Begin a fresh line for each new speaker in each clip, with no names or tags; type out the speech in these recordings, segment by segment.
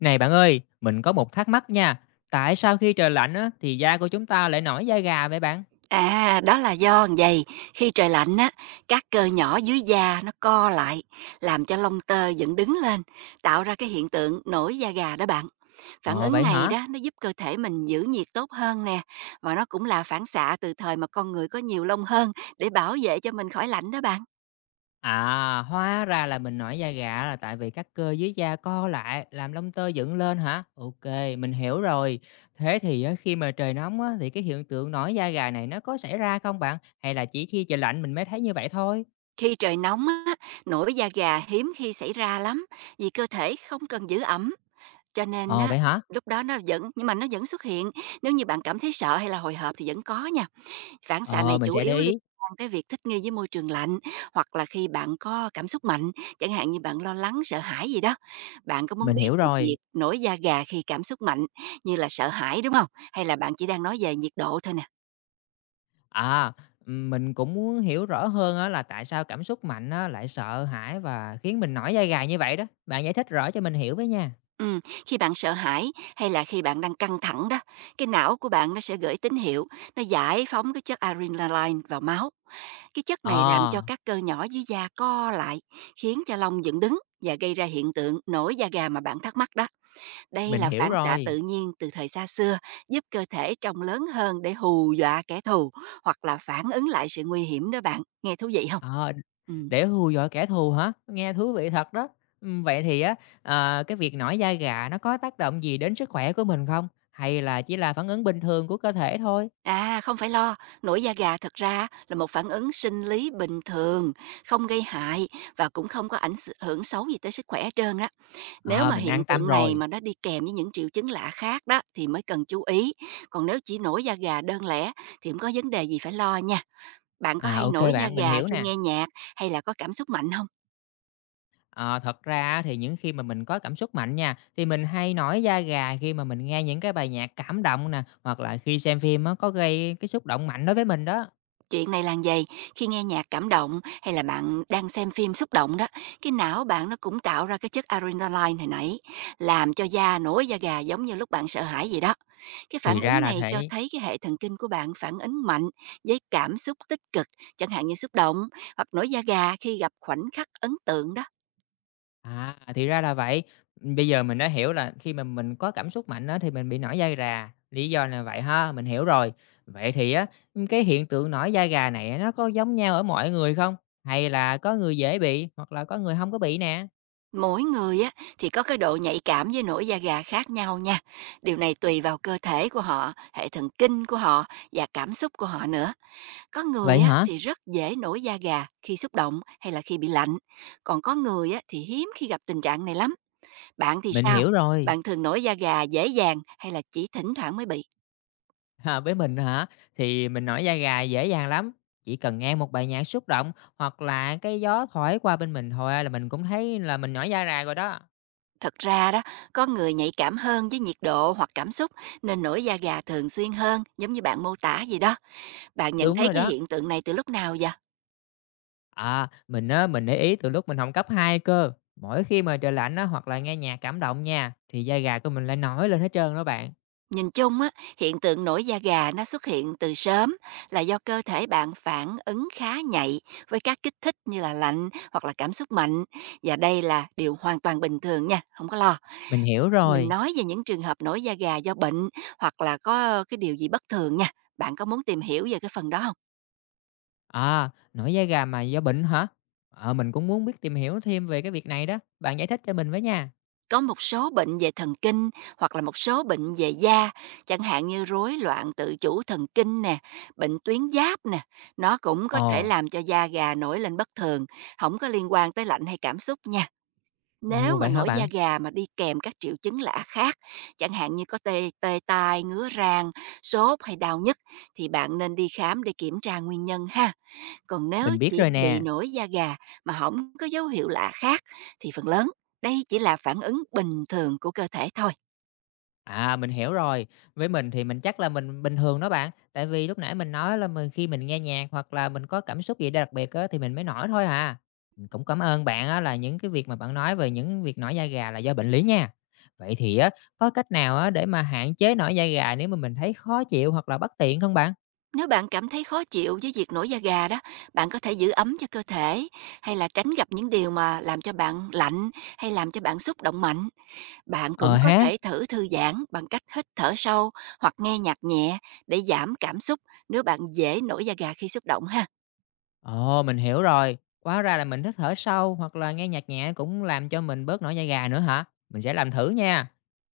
Này bạn ơi, mình có một thắc mắc nha. Tại sao khi trời lạnh á, thì da của chúng ta lại nổi da gà vậy bạn?
À, đó là do vầy, khi trời lạnh á, các cơ nhỏ dưới da nó co lại, làm cho lông tơ dựng đứng lên, tạo ra cái hiện tượng nổi da gà đó bạn. Phản
Ờ
ứng
vậy
này
hả?
đó, nó giúp cơ thể mình giữ nhiệt tốt hơn nè, và nó cũng là phản xạ từ thời mà con người có nhiều lông hơn để bảo vệ cho mình khỏi lạnh đó bạn.
À, hóa ra là mình nổi da gà là tại vì các cơ dưới da co lại, làm lông tơ dựng lên hả? Ok, mình hiểu rồi. Thế thì á, khi mà trời nóng á, thì cái hiện tượng nổi da gà này nó có xảy ra không bạn? Hay là chỉ khi trời lạnh mình mới thấy như vậy thôi?
Khi trời nóng á, nổi da gà hiếm khi xảy ra lắm, vì cơ thể không cần giữ ẩm, cho nên
Ờ
á,
vậy hả?
lúc đó nó vẫn nhưng mà nó vẫn xuất hiện, nếu như bạn cảm thấy sợ hay là hồi hộp thì vẫn có nha. Phản xạ
Ờ,
này
mình
chủ
sẽ
yếu
để
liên
ý.
quan tới việc thích nghi với môi trường lạnh, hoặc là khi bạn có cảm xúc mạnh, chẳng hạn như bạn lo lắng, sợ hãi gì đó. Bạn có muốn
Mình
biết
hiểu
về
rồi.
việc nổi da gà khi cảm xúc mạnh như là sợ hãi đúng không? Hay là bạn chỉ đang nói về nhiệt độ thôi nè?
À, mình cũng muốn hiểu rõ hơn á là tại sao cảm xúc mạnh á lại sợ hãi và khiến mình nổi da gà như vậy đó. Bạn giải thích rõ cho mình hiểu với nha.
Ừ, khi bạn sợ hãi hay là khi bạn đang căng thẳng đó, cái não của bạn nó sẽ gửi tín hiệu, nó giải phóng cái chất adrenaline vào máu. Cái chất này làm cho
Ờ,
các cơ nhỏ dưới da co lại, khiến cho lông dựng đứng và gây ra hiện tượng nổi da gà mà bạn thắc mắc đó. Đây
mình
là
hiểu
phản xạ
rồi.
tự nhiên từ thời xa xưa, giúp cơ thể trông lớn hơn để hù dọa kẻ thù, hoặc là phản ứng lại sự nguy hiểm đó bạn. Nghe thú vị không?
Ờ,
Ừm.
để hù dọa kẻ thù hả? Nghe thú vị thật đó. Vậy thì á, ờ, cái việc nổi da gà nó có tác động gì đến sức khỏe của mình không? Hay là chỉ là phản ứng bình thường của cơ thể thôi?
À, không phải lo, nổi da gà thật ra là một phản ứng sinh lý bình thường, không gây hại và cũng không có ảnh hưởng xấu gì tới sức khỏe hết trơn á. Nếu
Ờ,
mà
mình
hiện
an tâm
tượng này
rồi.
mà nó đi kèm với những triệu chứng lạ khác đó thì mới cần chú ý. Còn nếu chỉ nổi da gà đơn lẻ thì không có vấn đề gì phải lo nha. Bạn có
À,
hay
ok
nổi da
bạn, mình
gà
hiểu
khi
nè.
nghe nhạc hay là có cảm xúc mạnh không?
Ờ, thật ra á thì những khi mà mình có cảm xúc mạnh nha, thì mình hay nổi da gà khi mà mình nghe những cái bài nhạc cảm động nè, hoặc là khi xem phim á, có gây cái xúc động mạnh đối với mình đó.
Chuyện này là vầy, khi nghe nhạc cảm động hay là bạn đang xem phim xúc động đó, cái não bạn nó cũng tạo ra cái chất adrenaline hồi nãy, làm cho da nổi da gà giống như lúc bạn sợ hãi vậy đó. Cái
Thì
phản
ra
ứng
là
này cho
thế
thấy cái hệ thần kinh của bạn phản ứng mạnh với cảm xúc tích cực, chẳng hạn như xúc động hoặc nổi da gà khi gặp khoảnh khắc ấn tượng đó.
à, thì ra là vậy. Bây giờ mình đã hiểu là khi mà mình có cảm xúc mạnh á, thì mình bị nổi da gà, lý do là vậy ha, mình hiểu rồi. Vậy thì á, cái hiện tượng nổi da gà này á, nó có giống nhau ở mọi người không? Hay là có người dễ bị, hoặc là có người không có bị nè?
Mỗi người á thì có cái độ nhạy cảm với nổi da gà khác nhau nha. Điều này tùy vào cơ thể của họ, hệ thần kinh của họ và cảm xúc của họ nữa. Có
Vậy
người á
hả?
thì rất dễ nổi da gà khi xúc động hay là khi bị lạnh, còn có người á thì hiếm khi gặp tình trạng này lắm. Bạn thì
Mình
sao?
hiểu rồi.
Bạn thường nổi da gà dễ dàng hay là chỉ thỉnh thoảng mới bị?
À, với mình hả? Thì mình nổi da gà dễ dàng lắm, chỉ cần nghe một bài nhạc xúc động hoặc là cái gió thổi qua bên mình thôi là mình cũng thấy là mình nổi da gà rồi đó.
Thật ra đó, có người nhạy cảm hơn với nhiệt độ hoặc cảm xúc nên nổi da gà thường xuyên hơn, giống như bạn mô tả gì đó. Bạn nhận
Đúng
thấy
rồi
cái
đó.
hiện tượng này từ lúc nào vậy?
À, mình để ý từ lúc mình học cấp 2 cơ, mỗi khi mà trời lạnh á hoặc là nghe nhạc cảm động nha, thì da gà của mình lại nổi lên hết trơn đó bạn.
Nhìn chung á, hiện tượng nổi da gà nó xuất hiện từ sớm là do cơ thể bạn phản ứng khá nhạy với các kích thích như là lạnh hoặc là cảm xúc mạnh, và đây là điều hoàn toàn bình thường nha, không có lo.
Mình hiểu
Mình
rồi.
nói về những trường hợp nổi da gà do bệnh, hoặc là có cái điều gì bất thường nha. Bạn có muốn tìm hiểu về cái phần đó không?
À, nổi da gà mà do bệnh hả? Ờ, mình cũng muốn biết tìm hiểu thêm về cái việc này đó, bạn giải thích cho mình với nha.
Có một số bệnh về thần kinh hoặc là một số bệnh về da, chẳng hạn như rối loạn tự chủ thần kinh nè, bệnh tuyến giáp nè, nó cũng có thể
Ồ,
làm cho da gà nổi lên bất thường, không có liên quan tới lạnh hay cảm xúc nha. Nếu
ồ
mà
vậy hả
nổi da
bạn?
gà mà đi kèm các triệu chứng lạ khác, chẳng hạn như có tê tê tai, ngứa rang, sốt hay đau nhức thì bạn nên đi khám để kiểm tra nguyên nhân ha. Còn nếu
Mình biết
chỉ
rồi
bị
nè.
nổi da gà mà không có dấu hiệu lạ khác thì phần lớn đây chỉ là phản ứng bình thường của cơ thể thôi.
À, mình hiểu rồi. Với mình thì mình chắc là mình bình thường đó bạn, tại vì lúc nãy mình nói là khi mình nghe nhạc hoặc là mình có cảm xúc gì đặc biệt á thì mình mới nổi thôi à. Mình cũng cảm ơn bạn á là những cái việc mà bạn nói về những việc nổi da gà là do bệnh lý nha. Vậy thì á, có cách nào á để mà hạn chế nổi da gà nếu mà mình thấy khó chịu hoặc là bất tiện không bạn?
Nếu bạn cảm thấy khó chịu với việc nổi da gà đó, bạn có thể giữ ấm cho cơ thể hay là tránh gặp những điều mà làm cho bạn lạnh hay làm cho bạn xúc động mạnh. Bạn
Ờ
cũng có
ha.
thể thử thư giãn bằng cách hít thở sâu hoặc nghe nhạc nhẹ để giảm cảm xúc nếu bạn dễ nổi da gà khi xúc động ha.
Ồ, mình hiểu rồi. Hóa ra là mình thích thở sâu hoặc là nghe nhạc nhẹ cũng làm cho mình bớt nổi da gà nữa hả? Mình sẽ làm thử nha.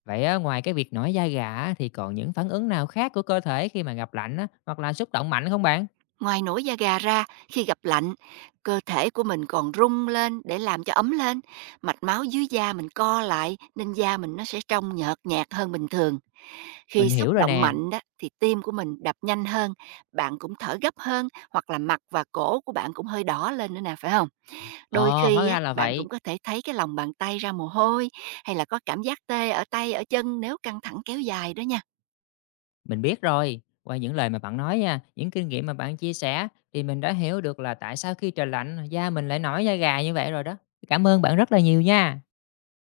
Vậy á, ngoài cái việc nổi da gà á, thì còn những phản ứng nào khác của cơ thể khi mà gặp lạnh á, hoặc là xúc động mạnh không bạn?
Ngoài nổi da gà ra, khi gặp lạnh, cơ thể của mình còn rung lên để làm cho ấm lên, mạch máu dưới da mình co lại nên da mình nó sẽ trong nhợt nhạt hơn bình thường.
Mình
Khi xúc
hiểu rồi
động
nè.
mạnh đó thì tim của mình đập nhanh hơn, bạn cũng thở gấp hơn hoặc là mặt và cổ của bạn cũng hơi đỏ lên nữa nè, phải không? Đôi
Ồ, hóa
khi á
ra là
bạn
vậy.
cũng có thể thấy cái lòng bàn tay ra mồ hôi hay là có cảm giác tê ở tay ở chân nếu căng thẳng kéo dài đó nha.
Mình biết rồi. Qua những lời mà bạn nói nha, những kinh nghiệm mà bạn chia sẻ thì mình đã hiểu được là tại sao khi trời lạnh da mình lại nổi da gà như vậy rồi đó. Cảm ơn bạn rất là nhiều nha.